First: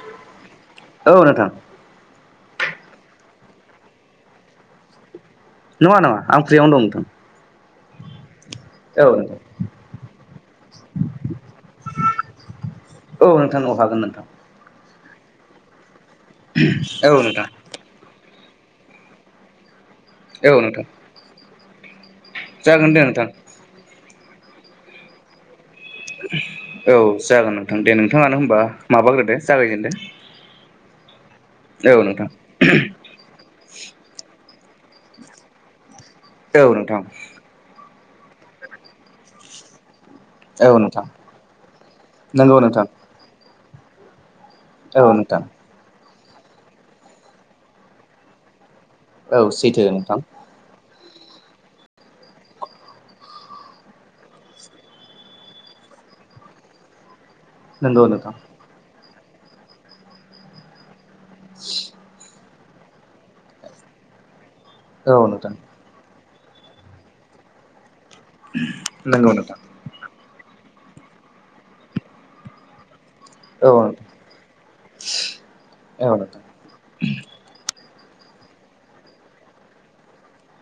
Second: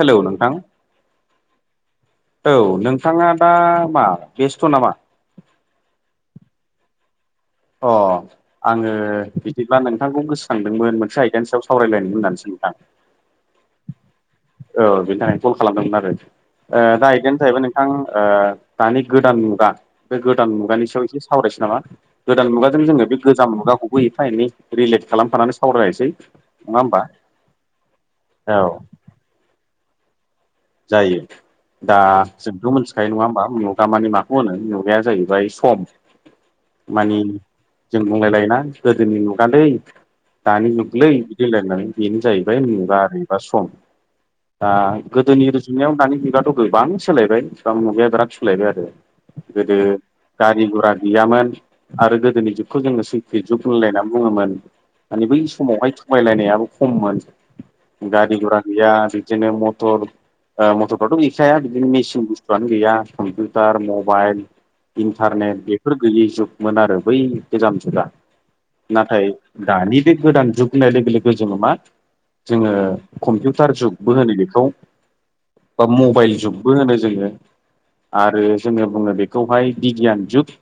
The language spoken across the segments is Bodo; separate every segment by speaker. Speaker 1: हेलौ नोंथां
Speaker 2: औ नोंथां
Speaker 1: औ नोंथाङा दा मा बेस्थ' नामा?
Speaker 2: नङा नङा आं प्रिआवनो दं नोंथां।
Speaker 1: अ आङो बिदिब्ला नोंथांखौ गोसोखांदोंमोन मोनसे आयदानि सायाव सावरायलायदोंमोन होननानै सों [unintelligible]
Speaker 2: औ नोंथांनाव हागोन नोंथां
Speaker 1: बेनि थाखाय कल खालामदोंमोन आरो दा बेदिनो जाहैबाय नोंथां दानि गोदान मुगा बे गोदान
Speaker 2: औ नोंथां
Speaker 1: मुगानि सायाव एसे सावरायसै नामा गोदान मुगाजों
Speaker 2: जागोन दे
Speaker 1: जोङो बे
Speaker 2: नोंथां
Speaker 1: गोजाम मुगाखौबो एफा एनै रिलेट खालामफानानै सावरायनोसै नङा
Speaker 2: औ
Speaker 1: होमबा
Speaker 2: जागोन नोंथां दे नोंथाङानो होनबा
Speaker 1: औ
Speaker 2: माबाग्रोदो जागायजेनदो
Speaker 1: जायो दा
Speaker 2: औ नोंथां
Speaker 1: जोंथ' मोनथिखायो नङा होमबा नआव दामानि माखौ होनो मुगाया जाहैबाय सम
Speaker 2: औ नोंथां
Speaker 1: मानि जों बुंलायलायोना गोदोनि मुगालै
Speaker 2: औ
Speaker 1: दानि
Speaker 2: नोंथां
Speaker 1: जुगलै बिदिहोनलायनानै बेनो
Speaker 2: नंगौ
Speaker 1: जाहैबाय
Speaker 2: नोंथां
Speaker 1: मुगा एबा सम दा
Speaker 2: औ नोंथां
Speaker 1: गोदोनि रुजुनायाव दानि बिुगाथ' गोबां सोलायबाय गोबां मुगाया बिराद सोलायबाय आरो।
Speaker 2: औ
Speaker 1: गोदो
Speaker 2: सैथो नोंथां
Speaker 1: गारि गुरा गैयामोन आरो गोदोनि जुगखौ जोङो सैखि जुग होनलायनानै बुङोमोन। माने बै समावहाय थगायलायनायाबो खममोन
Speaker 2: नंगौ नोंथां
Speaker 1: गारि घरा गैया बिदिनो मथर ओ मटरफोराथ' गैखाया बिदिनो मेसिन बुस थुआनो गैया कम्पिउटार मबाइल
Speaker 2: औ नोंथां
Speaker 1: इन्टारनेट बेफोर गैयै जुग मोन आरो बै गोजाम जुगा
Speaker 2: नंगौ
Speaker 1: नाथाय
Speaker 2: नोंथां
Speaker 1: दानि बे गोदान जुग होननाय लोगो लोगो जोङो मा जोङो
Speaker 2: औ
Speaker 1: कम्पिउटार
Speaker 2: नोंथां
Speaker 1: जुगबो होनो बेखौ बा मबाइल जुगबो होनो जोङो आरो जोङो बुङो बेखौहाय बिगियान जुग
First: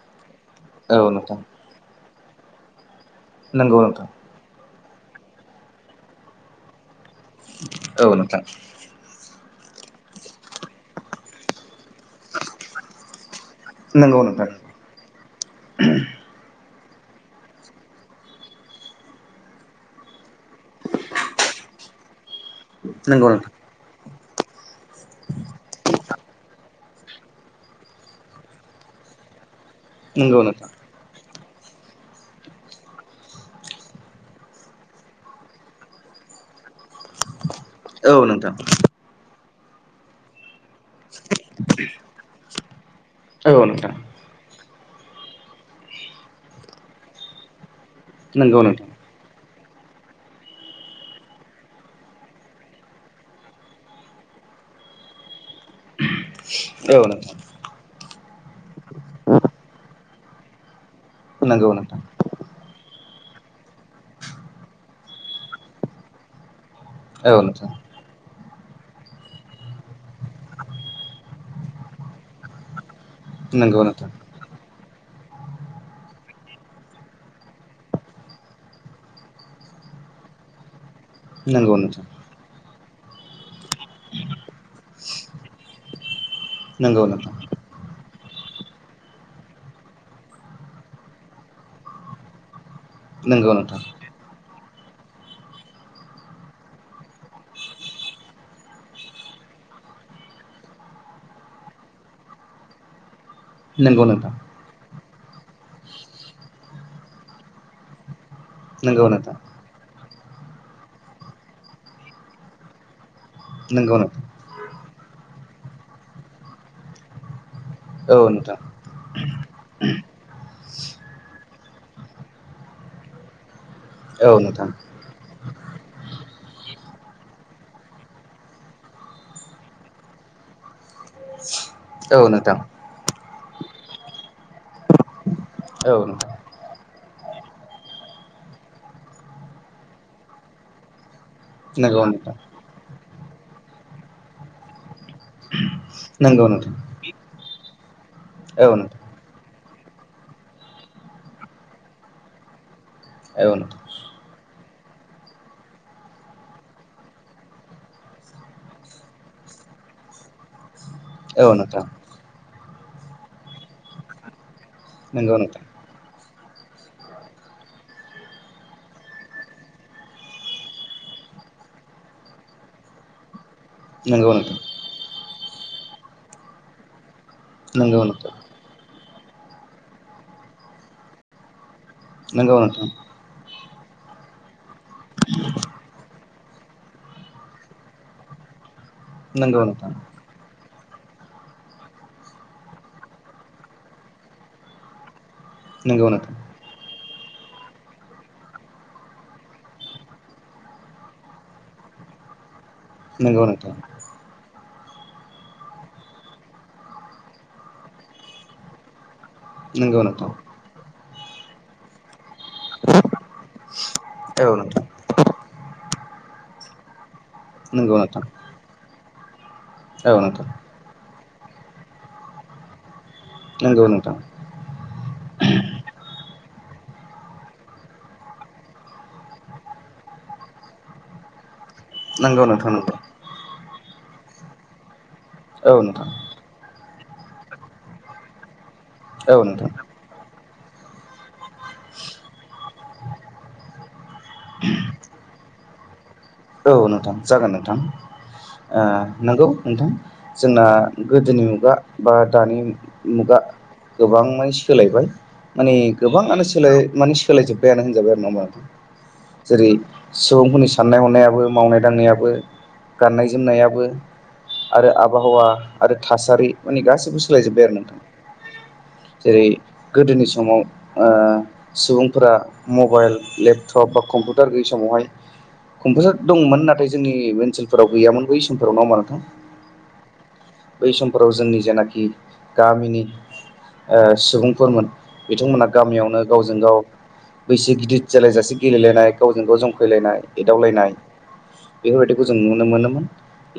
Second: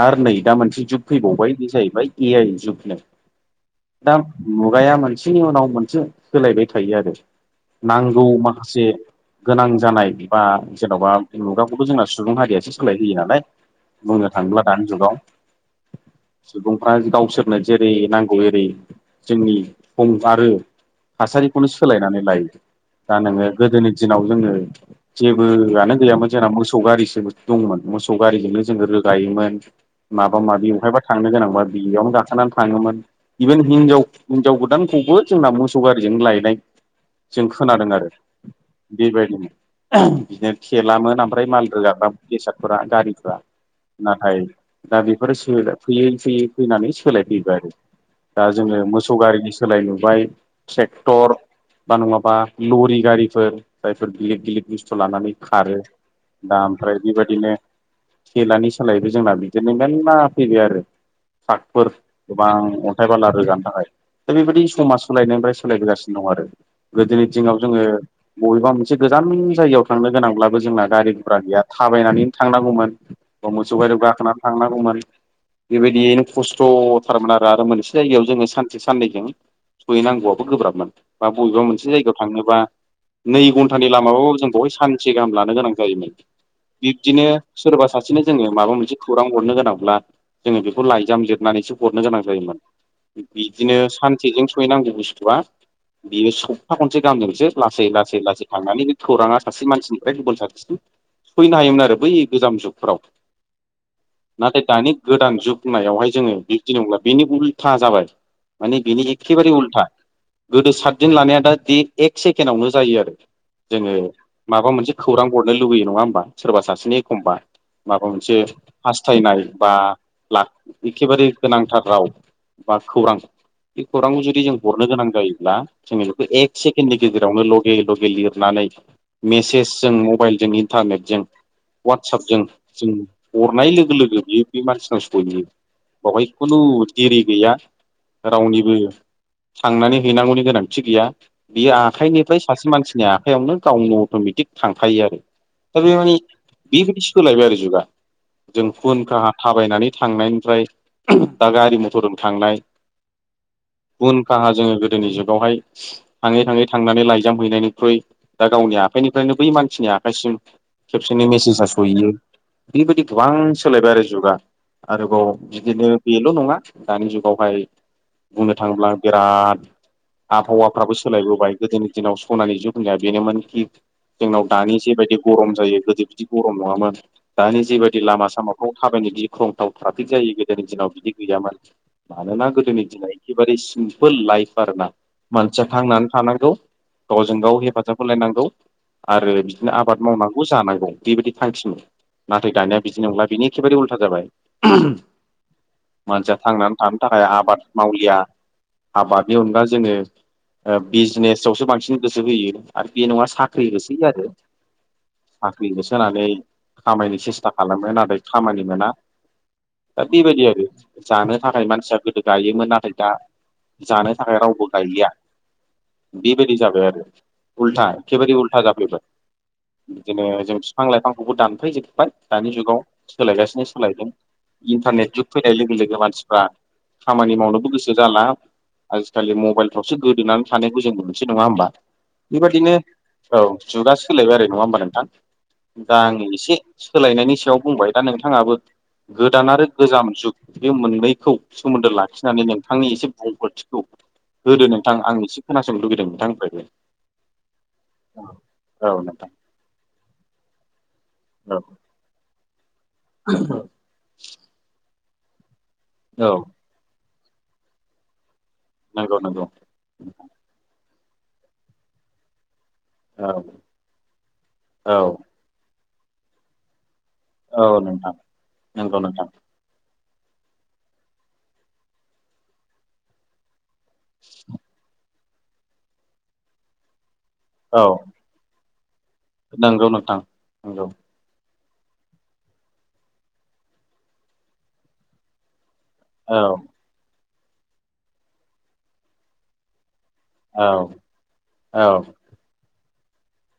Speaker 1: आरो नै दा मोनसे
Speaker 2: औ नोंथां
Speaker 1: जुग
Speaker 2: औ नोंथां
Speaker 1: फैबावबाय बे जाहैबाय ए आइ जुगनो।
Speaker 2: नंगौ नोंथां।
Speaker 1: दा मुगाया मोनसेनि उनाव मोनसे होलायबाय थायो आरो
Speaker 2: औ
Speaker 1: नांगौ
Speaker 2: नोंथां
Speaker 1: माखासे गोनां जानाय बा जेन'बा मुगाखौथ' जोंना सुबुं हारियासो सोलाय होयो नालाय।
Speaker 2: नंगौ
Speaker 1: बुंनो
Speaker 2: नोंथां
Speaker 1: थाङोब्ला दानि जुगाव सुबुं आ गावसोरनो जेरै नांगौ एरै जोंनि थं आरो थासारिखौनो सोलायनानै लायो दा
Speaker 2: नंगौ
Speaker 1: नोङो
Speaker 2: नोंथां
Speaker 1: गोदोनि दिनाव जोङो जेबोआनो गैयामोन जोंना मोसौ गारिसो दंमोन मोसौ गारिजोंनो जोङो रोगायोमोन माबा
Speaker 2: नंगौ नोंथां
Speaker 1: माबि अहायबा थांनो गोनांबा बेयावनो गाखोनानै थाङोमोन इभेन हिनजाव हिनजाव गोदानखौबो जोंना मोसौ गारिजों लायनाय जों खोनादों आरो
Speaker 2: औ नोंथां
Speaker 1: बेबायदिमोन बिदिनो थेलामोन ओमफ्राय माल रोगाग्रा बेसादफोरा गारि फ्रा
Speaker 2: औ नोंथां
Speaker 1: नाथाय दा बेफोरो फैयै फैयै फैनानै सोलायफैबाय आरो दा
Speaker 2: नंगौ
Speaker 1: जोङो
Speaker 2: नोंथां
Speaker 1: मोसौ गारिनि स सोलाय नुबाय ट्रेक्टर बा नङाबा लरि गारिफोर जायफोर गिलिद गिलिद बुस्थु लानानै खारो दा ओमफ्राय
Speaker 2: औ नोंथां
Speaker 1: बेबायदिनो थेलानि सोलायबो जोंना बिदिनो मेरला फैबाय आरो
Speaker 2: नंगौ
Speaker 1: थ्रागफोर
Speaker 2: नोंथां
Speaker 1: गोबां अन्थाय बाला रोगानि थाखाय दा बेबायदि समाज सोलायनायनिफ्राय सोलायबोगासिनो दं आरो। गोदोनि
Speaker 2: औ
Speaker 1: दिङाव
Speaker 2: नोंथां
Speaker 1: जोङो बबेबा मोनसे गोजान जायगायाव थांनो गोनांब्लाबो जोंना गारि गुरा गैया थाबायनानैनो थांनांगौमोन। मोसौ
Speaker 2: नंगौ
Speaker 1: गारियाव
Speaker 2: नोंथां
Speaker 1: गाखोना थांनांगौमोन। बेबायदियैनो खस्थ'थारमोन आरो आरो मोनसे जायगायाव जोङो सानसे साननैजों सहैनांगौआबो गोब्राबमोन बा बबेबा
Speaker 2: नंगौ
Speaker 1: मोनसे
Speaker 2: नोंथां
Speaker 1: जायगायाव थाङोबा नै घन्टानि लामाबाबो जों बेहाय सानसे गाहाम लानो गोनां जायोमोन।
Speaker 2: नंगौ
Speaker 1: बिब्दिनो
Speaker 2: नोंथां
Speaker 1: सोरबा सास सेनो जोङो माबा मोनसे खौरां हरनो गोनांब्ला जोङो बेखौ लाइजाम जिरनानैसो हरनो गोनां जायोमोन।
Speaker 2: नंगौ
Speaker 1: बिदिनो
Speaker 2: नोंथां
Speaker 1: सानसेजों सहैनांगौ बुस्थुआ बियो सब्था खनसे गाहामजोंसो लासै लासै लासै थांनानै बे खौराङा सासे मानसिनिफ्राय गुबुन सासेसिम सहैनो हायोमोन आरो बै गोजाम जुगफोराव।
Speaker 2: नंगौ नोंथां।
Speaker 1: नाथाय दानि गोदान जुगहोननायावहाय जोङो बिदि नंला बेनि उल्था जाबाय। माने बिनि
Speaker 2: नंगौ नोंथां
Speaker 1: एखेबारे उल्था गोदो सातदिन लानाया दा एक सेकेणडावनो जायो आरो। जोङो
Speaker 2: नंगौ नोंथां
Speaker 1: माबा मोनसे खौरां हरनो लुबैयो नङा होमबा सोरबा सासेनि एखमबा माबा
Speaker 2: औ
Speaker 1: मोनसे
Speaker 2: नोंथां
Speaker 1: हास्थायनाय बा एखेबारे गोनांथार राव बा खौरां बे खौरांखौ
Speaker 2: औ
Speaker 1: जुदि जों
Speaker 2: नोंथां
Speaker 1: हरनो गोनां जायोब्ला जोङो बेखौ एक सेकेण्ड नि गेजेरावनो लगे लगे लिरनानै मेसेजजों मबाइलजों इन्टारनेटजों
Speaker 2: औ
Speaker 1: वाट्सपजों
Speaker 2: नोंथां
Speaker 1: जों हरनाय लोगो लोगो बियो बे मानसिन सहैयो।
Speaker 2: औ
Speaker 1: बावहाय
Speaker 2: नोंथां
Speaker 1: खुनु दिरि गैया रावनिबो थांनानै हैनांगौनि गोनांथि गैया। बियो
Speaker 2: नंगौ नोंथां
Speaker 1: आखाइनिफ्राय सासे मानसिनि आखाइयावनो गावनि अट'मेटिक थांखायो आरो। दा बे माने
Speaker 2: नंगौ नोंथां
Speaker 1: बेबायदि सोलायबाय आरो जुगा जों
Speaker 2: औ नोंथां
Speaker 1: उनखाहा थाबायनानै थांनायनिफ्राय दा गारि मथरजों थांनाय
Speaker 2: औ
Speaker 1: गुन खाहा जोङो गोदोनि जुगावहाय थाङै थाङै थांनानै लाइजाम हैनायनिख्रुइ दा गावनि आखाइनिफ्रायनो बै मानसिनि आखाइसिम खेबसेनो
Speaker 2: नोंथां औ
Speaker 1: मेसेजआ
Speaker 2: नोंथां
Speaker 1: सहैयो। बेबायदि गोबां सोलायबाय आरो जुगा। आरोबाव
Speaker 2: नंगौ नोंथां
Speaker 1: बिदिनो बे 'नङा दानि जुगावहाय बुंनो थाङोब्ला बिराद आबहावा। फ्राबो सोलायबोबाय गोदोनि दिनाव सनानि जखनिा बेनोमोन कि
Speaker 2: नंगौ
Speaker 1: जोंनाव
Speaker 2: नोंथां
Speaker 1: दानि जेबायदि गरम जायो गोदो बिदि गरम नङामोन। दानि जेबायदि
Speaker 2: नंगौ
Speaker 1: लामा
Speaker 2: नोंथां
Speaker 1: सामाफ्राव थाबायनो बि ख्रंथाव ट्राफिक जायो। गोदोनि दिनाव बिदि गैयामोन मानोना
Speaker 2: नंगौ
Speaker 1: गोदोनि
Speaker 2: नोंथां
Speaker 1: दिनाव एखेबारे सिन लाइफ आरोना मानसिया थांनानै थानांगौ गावजों गाव हेफाजाब होलायनांगौ। आरो
Speaker 2: नंगौ
Speaker 1: बिदिनो
Speaker 2: नोंथां
Speaker 1: आबाद मावनांगौ जानांगौ। बेबायदि फांसिमोन नाथाय दानाया बिदिनो नंला बिनि एखेबारे उल्था जाबाय।
Speaker 2: नंगौ नोंथां
Speaker 1: मानसिया थांनानै थानो थाखाय आबाद मावलिया। आबादनि अनगा जोङो बिजनेसावसो बांसिन गोसो होयो आरो बे नङा
Speaker 2: नंगौ
Speaker 1: साख्रि
Speaker 2: नोंथां
Speaker 1: होसै आरो। साख्रिखौसोनानै खामायनो सेस्था खालामो नाथाय खामानि मोना।
Speaker 2: नंगौ
Speaker 1: दा
Speaker 2: नोंथां
Speaker 1: बेबायदि आरो जानो थाखाय मानसिया गोदो गायोमोन नाथाय दा जानो थाखाय
Speaker 2: औ
Speaker 1: रावबो
Speaker 2: नोंथां
Speaker 1: गायलिया। बेबायदि जाबाय आरो उल्था
Speaker 2: नंगौ नोंथां
Speaker 1: एखेबारे उल्था जाफायबाय।
Speaker 2: औ
Speaker 1: बिदिनो
Speaker 2: नोंथां
Speaker 1: जों बिफां लाइफांखौबो दानफैजोबबाय दानि जुगाव सोलायगासिनो
Speaker 2: नंगौ
Speaker 1: सोलायदों
Speaker 2: नोंथां
Speaker 1: इन्टारनेट जुग। फैनाय लोगो लोगो मानसिफ्रा खामानि मावनोबो गोसो जाला आजिखालि मबाइल थ सो गोदोनानै थानायखौ जोंबो मोनसै नङा होमबा।
Speaker 2: नंगौ नोंथां
Speaker 1: बेबायाददिनो
Speaker 2: नंगौ
Speaker 1: औ। जुगा सोलायबाय आरो नङा होमबा नोंथां।
Speaker 2: औ
Speaker 1: दा
Speaker 2: नोंथां
Speaker 1: आं एसे सोलायनायनि सायाव बुंबाय। दा नोंथाङाबो
Speaker 2: औ
Speaker 1: गोदान आरो
Speaker 2: नोंथां
Speaker 1: गोजाम जुग बे मोननैखौ सोमोन्दो लाखिनानै नोंथांनि एसे बुंग्रथिखौ होदो नोंथां आं एसे खोनासानो लुबगैदों नोंथां।
Speaker 2: औ नोंथां जागोन नोंथां ओ
Speaker 1: औ नोंथां
Speaker 2: नंगौ नोंथां जोंना गोदोनि
Speaker 1: औ
Speaker 2: मुगा बा दानि मुगा गोबांमानि सोलायबाय। माने
Speaker 1: औ
Speaker 2: गोबाङानो सोलायबाइ माने सोलायजोब्बायानो होनजाबाय आरो नङा होमबा।
Speaker 1: नंगौ नंगौ
Speaker 2: जेरै सुबुंफोरनि साननाय हनायाबो मावनाय दांनायाबो गाननाय
Speaker 1: औ
Speaker 2: जोमनायाबो आरो
Speaker 1: औ
Speaker 2: आबहावा आरो थासारि माने गासैबो गासैबो सोलाय जोब्बाय आरो नोंथां
Speaker 1: नंगौ नोंथां
Speaker 2: जेरै गोदोनि समाव ओ सुबुंफोरा मबाइल लेपटब लेपटप बा कम्पिउटार गयै समावहाय कम्पिउटार दंमोन नाथाय जोंनि
Speaker 1: औ
Speaker 2: ओनसोलाव गैयामोन बै समाव
Speaker 1: नंगौ नोंथां नंगौ
Speaker 2: बै समफोराव जोंनि जेनाखि गामिनि ओ सुबुंफोरमोन बिथांमोना गामियावनो
Speaker 1: औ
Speaker 2: गावजों गाव बैसो गिदिर जालायजासे गेलेलायनाय गावजों गाव जंखायलायनाय
Speaker 1: औ
Speaker 2: एदावलायनाय
Speaker 1: औ
Speaker 2: बेफोरबायदिखौ जों नुनो मोनोमोन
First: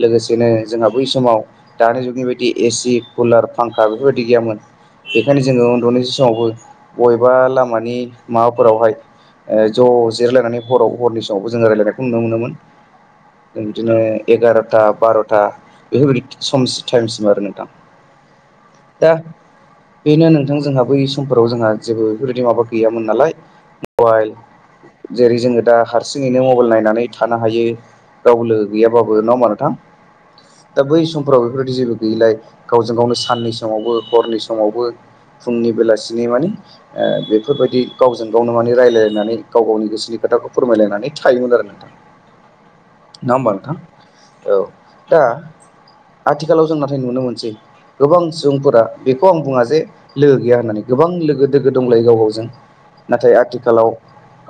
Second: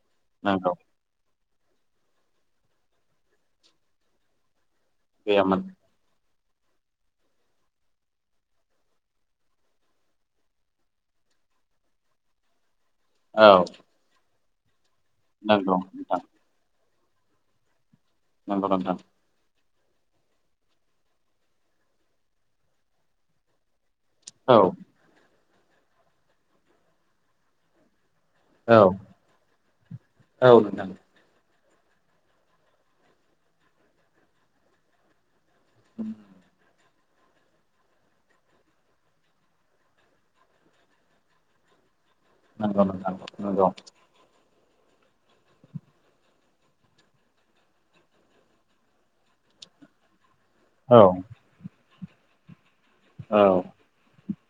Speaker 2: लोगोसेनो
Speaker 1: नंगौ
Speaker 2: जोंहा बै समाव दानि जुगनि बायदि एसि कुलार फांखा बेफोरबायदि गैयामोन बेखायनो
Speaker 1: गैयामोन
Speaker 2: जोङो उन्दुनाय समावबो बबेबा लामानि माबाफोरावहाय ओ ज' जिरायलायनानै हराव हरनि समावबो जोङो रायज्लायनायखौ नुनो मोनोमोन।
Speaker 1: औ
Speaker 2: जों बिदिनो एगार'था बार'था
Speaker 1: नंगौ नोंथां
Speaker 2: बेफोरबायदि सम टायेमसिम आरो नोंथां।
Speaker 1: नंगौ नोंथां।
Speaker 2: दा बेनो नोंथां जोंहा बै समफोराव जोंहा जेबो बेफोरबायदि माबा गैयामोन नालाय मबायेल
Speaker 1: औ
Speaker 2: जेरै जोङो दा हारसिङैनो मबायेल नायनानै थानो हायो। गाव लोगो
Speaker 1: औ
Speaker 2: गैयाबाबो नङा होनबा नोंथां
Speaker 1: औ
Speaker 2: दा
Speaker 1: नोंथां
Speaker 2: बै समफ्राव बेफोरदि जेबो गैयैलाय गावजों गावनो साननि समावबो हरनि समावबो फुंनि बेलासिनि
Speaker 1: नंगौ
Speaker 2: माने ओ बेफोरबायदि गावजों गावनो माने रायलायलायनानै गाव गावनि गोसोनि खोथाखौ फोरमायलायनानै थायोमोन आरो नोंथां।
Speaker 1: नंगौ नोंथां
Speaker 2: नङा होमबा
Speaker 1: नंगौ।
Speaker 2: नोंथां औ दा आथिखालाव जों नाथाय नुनो मोनसै गोबां सुबुंफोरा बेखौ आं बुङा जे लोगो गैया होननानै
Speaker 1: औ
Speaker 2: गोबां लोगो दोगो दंलाय गाव गावजों नाथाय
Speaker 1: औ
Speaker 2: आथिखालाव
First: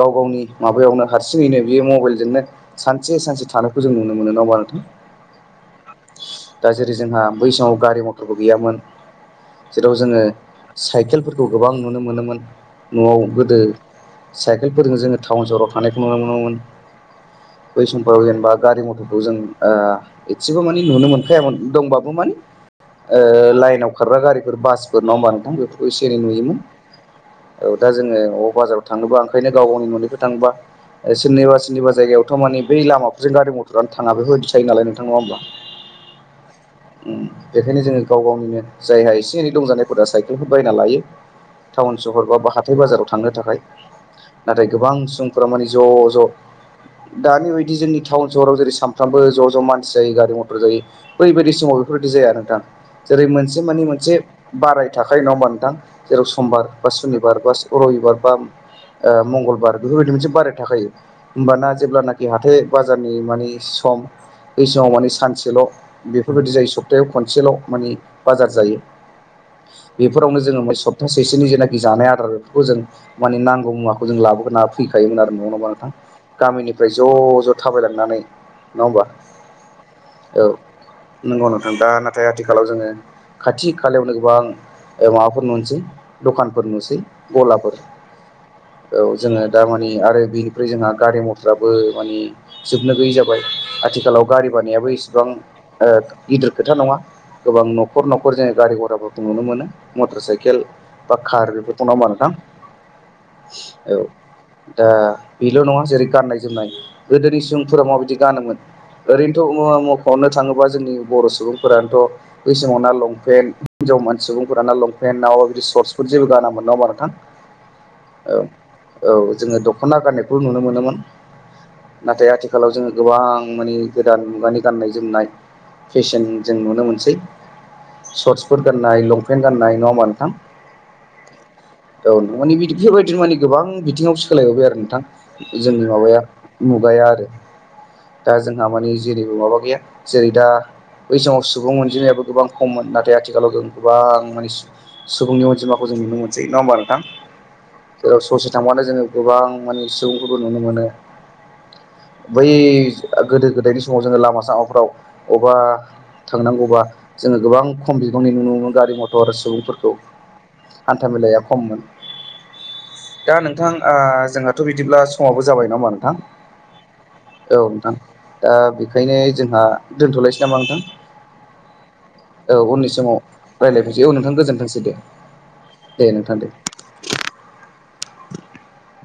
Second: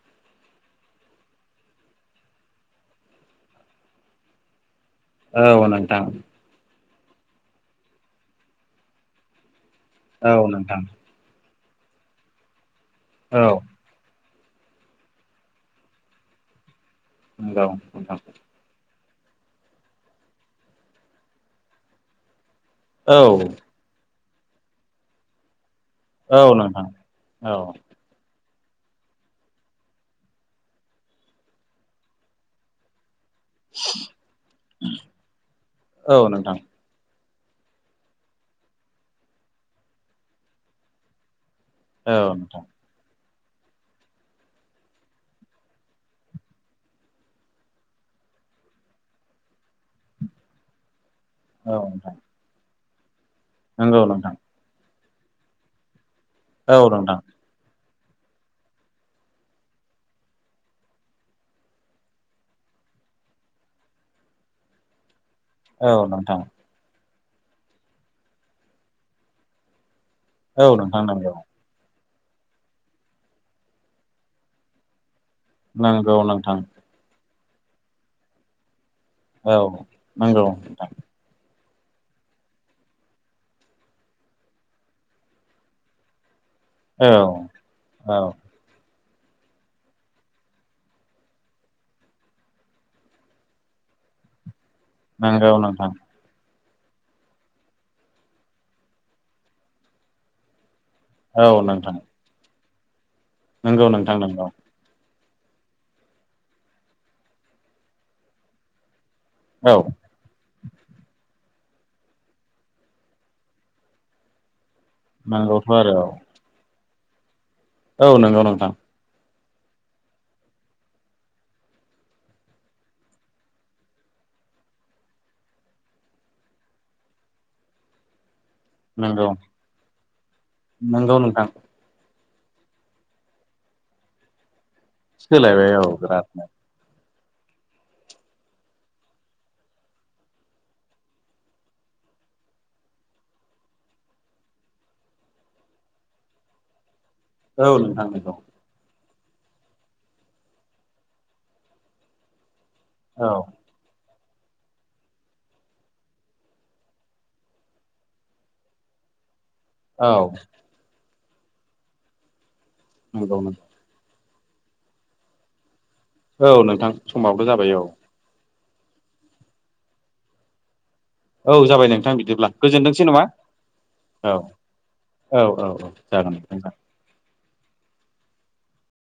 Speaker 2: गाव गावनि माबायावनो हारसिङैनो बे मबायेलजोंनो सानसे-सानसे थानायखौ जों नुनो मोनो नङा होमबा नोंथां।
Speaker 1: औ नोंथां।
Speaker 2: दा जेरै जोंहा बै समाव गारि मथरबो गैयामोन जेराव जोङो
Speaker 1: औ नोंथां
Speaker 2: सायकेलफोर खौ गोबां नुनो मोनोमोन न'आव
Speaker 1: औ
Speaker 2: गोदो सायकेलफोरजों जोङो टाउन सहराव थांनायखौ नुनो मोनोमोन
Speaker 1: नंगौ
Speaker 2: बै
Speaker 1: नोंथां
Speaker 2: समफ्राव जेनेबा गारि मथर बेखौ जों ओ एसेबो मानै नुनो मोनखायामोन दंबाबो माने
Speaker 1: औ
Speaker 2: ओ लायेनाव खारग्रा गारिफोर बासफोर नङा होनबा नोंथां [unintelligible]
Speaker 1: औ
Speaker 2: नुयोमोन
Speaker 1: नोंथां
Speaker 2: औ दा जोङो बाजाराव थाङोबा ओंखायनो गाव गावनि न'निखौ थोबा सोरनिबा सोरनि जायगायावथ' माने बै लामा जों गारि मथरानो थाङा बेफोरबायदि थायो नालाय नोंथां नङा होमब्ला।
Speaker 1: औ नोंथां
Speaker 2: बेखायनो जोङो गाव गावनिनो जायहा एसे एनै दंजानायफोरा साइकेलखौ बायना लायो। टाउन सहर
Speaker 1: औ
Speaker 2: बा
Speaker 1: नोंथां
Speaker 2: हाथाय बाजाराव थांनो थाखाय नाथाय गोबां सुबुंफोरा माने ज'-ज' दानि बायदि जोंनि टाउन सहराव जेरै सानफ्रामबो ज'-ज' मानसि जायो गारि मथर जायो ओरैबायदि
Speaker 1: औ
Speaker 2: समाव बेफोरबायदि
Speaker 1: नोंथां
Speaker 2: जाया नोंथां जेरै मोनसे मानि
Speaker 1: नंगौ
Speaker 2: मोनसे
Speaker 1: नोंथां
Speaker 2: बाराय थाखाय नङा होमबा नोंथां। जेराव समबार
Speaker 1: औ
Speaker 2: बा
Speaker 1: नोंथां
Speaker 2: सुनिबार बा रबिबार बा ओ मंगलबार बेफोरबायदि मोनसे बाराय थाखायो। होमबाना जेब्लानाखि हाथाय बाजारनि माने सम बै समाव माने सानसे खनसेल'
Speaker 1: औ नोंथां
Speaker 2: बेफोरबायदि जायो सप्तायाव खनसेल' माने बाजार जायो। बेफोरावनो जोङो
Speaker 1: औ नोंथां नंगौ
Speaker 2: सप्तासेनि जेनाखि जानाया आरो जों माने नांगौ मुवाखौ जों लाबोगोन फैखायोमोन आरो नङा होमबा नोंथां।
Speaker 1: नंगौ नोंथां
Speaker 2: गामिनिफ्राय ज' ज' थाबायलांनानै नङा होमबा
Speaker 1: औ
Speaker 2: औ
Speaker 1: नंगौ नोंथां
Speaker 2: नंगौनो नं दा नाथाय आथिखालाव जोङो खाथि खालायावनो गोबां माबाफोर नुनोसै दखान फोर नुसै
Speaker 1: औ
Speaker 2: गलाफोर
Speaker 1: औ
Speaker 2: औ जोङो दा माने आरो बेनिफ्राय जोंहा गारि मथराबो मानि जोबनो गैयै जाबाय आथिखालाव गारि जानायाबो इसेबां
Speaker 1: नंगौ नोंथां
Speaker 2: गिदिर खोथा नङा गोबां न'खर न'खर जोङो गारि घराफोरखौ नुनो मोनो मटर साइकेल बा खार बेर बेफोरखो नोंआ ओमब्बा नोंथां
Speaker 1: नंगौ
Speaker 2: औ
Speaker 1: नोंथां नंगौ
Speaker 2: दा बेल' नङा जेरै गाननाय जोमनाय गोदोनि सुबुंफोरा माबायदि गानोमोन ओरैनोथ'
Speaker 1: औ
Speaker 2: ङ मख'नो थाङो जोंनि बर' सुबुंफोरानोथ' बै समाव ना लंपेन हिनजाव म सुबुंफोर लंपेन लंपेन नाउ बिदि
Speaker 1: नंगौथ' आरो
Speaker 2: सर्टसफोर
Speaker 1: औ
Speaker 2: जेबो गाना मोनो हबा नोंथां
Speaker 1: औ नंगौ नोंथां।
Speaker 2: औ जोङो दख'ना गाननायखौ नुनो मोनोमोन। नाथाय आथिखालाव जोङो गोबां मानि गोदान मुगानि गाननाय जोमनाय फेसन जों नुनो मोनसै सरस सुट गान्नाय
Speaker 1: नंगौ
Speaker 2: लंपेन्ट गाननाय नंआ ओमबा नोथां
Speaker 1: नंगौ नोंथां
Speaker 2: औ माने बिदि बेफोरबायदिनो माने गोबां बिथिङाव सोलायबाय आरो नोंथां।
Speaker 1: सोलायबाय औ
Speaker 2: जोंनि माबाया
Speaker 1: बिरादनो
Speaker 2: मुगाया आरो
Speaker 1: [inaudible]
Speaker 2: दा जोंहा मानि जेरैबो माबा गैया जेरै दा बै समाव सुबुं अनजिमायाबो गोबां खममोन नाथाय आथिखालाव जों गोबां माने सुबुं-सुबुंनि अनजिमाखौ जों नुनो मोनसै नङा होमबा नोंथां
Speaker 1: औ नोंथां
Speaker 2: जेराव
Speaker 1: नंगौ
Speaker 2: ससे थांबानो जोङो गोबां माने सुबुं नुनो मोनो बै
Speaker 1: औ
Speaker 2: गोदो गोदायनि समाव जोङो लामा टाउनफोराव अबा थांनांगौबा जोङो गोबां खम बिगांनि नुनो मोनो गारि मथर सुबुं फोरखै
Speaker 1: औ
Speaker 2: हान्था मेलाया खममोन दा
Speaker 1: नंगौ नंगौ
Speaker 2: नोंथां आ थ' बिदिब्ला समावबो जाबाय नामा
Speaker 1: औ नोंथां समाबो जाबाय औ
Speaker 2: दा बेखायनो जोंहा दोनथ'लायसै नामा नोंथां
Speaker 1: औ जाबाय नोंथां बिदिब्ला
Speaker 2: औ उननि
Speaker 1: गोजोनथोंसै
Speaker 2: समाव
Speaker 1: नामा
Speaker 2: रायलायफिनसै औ नोंथां गोजोनथांसै दे।
Speaker 1: औ औ औ
Speaker 2: दे
Speaker 1: जागोन
Speaker 2: दे
Speaker 1: नोंथां।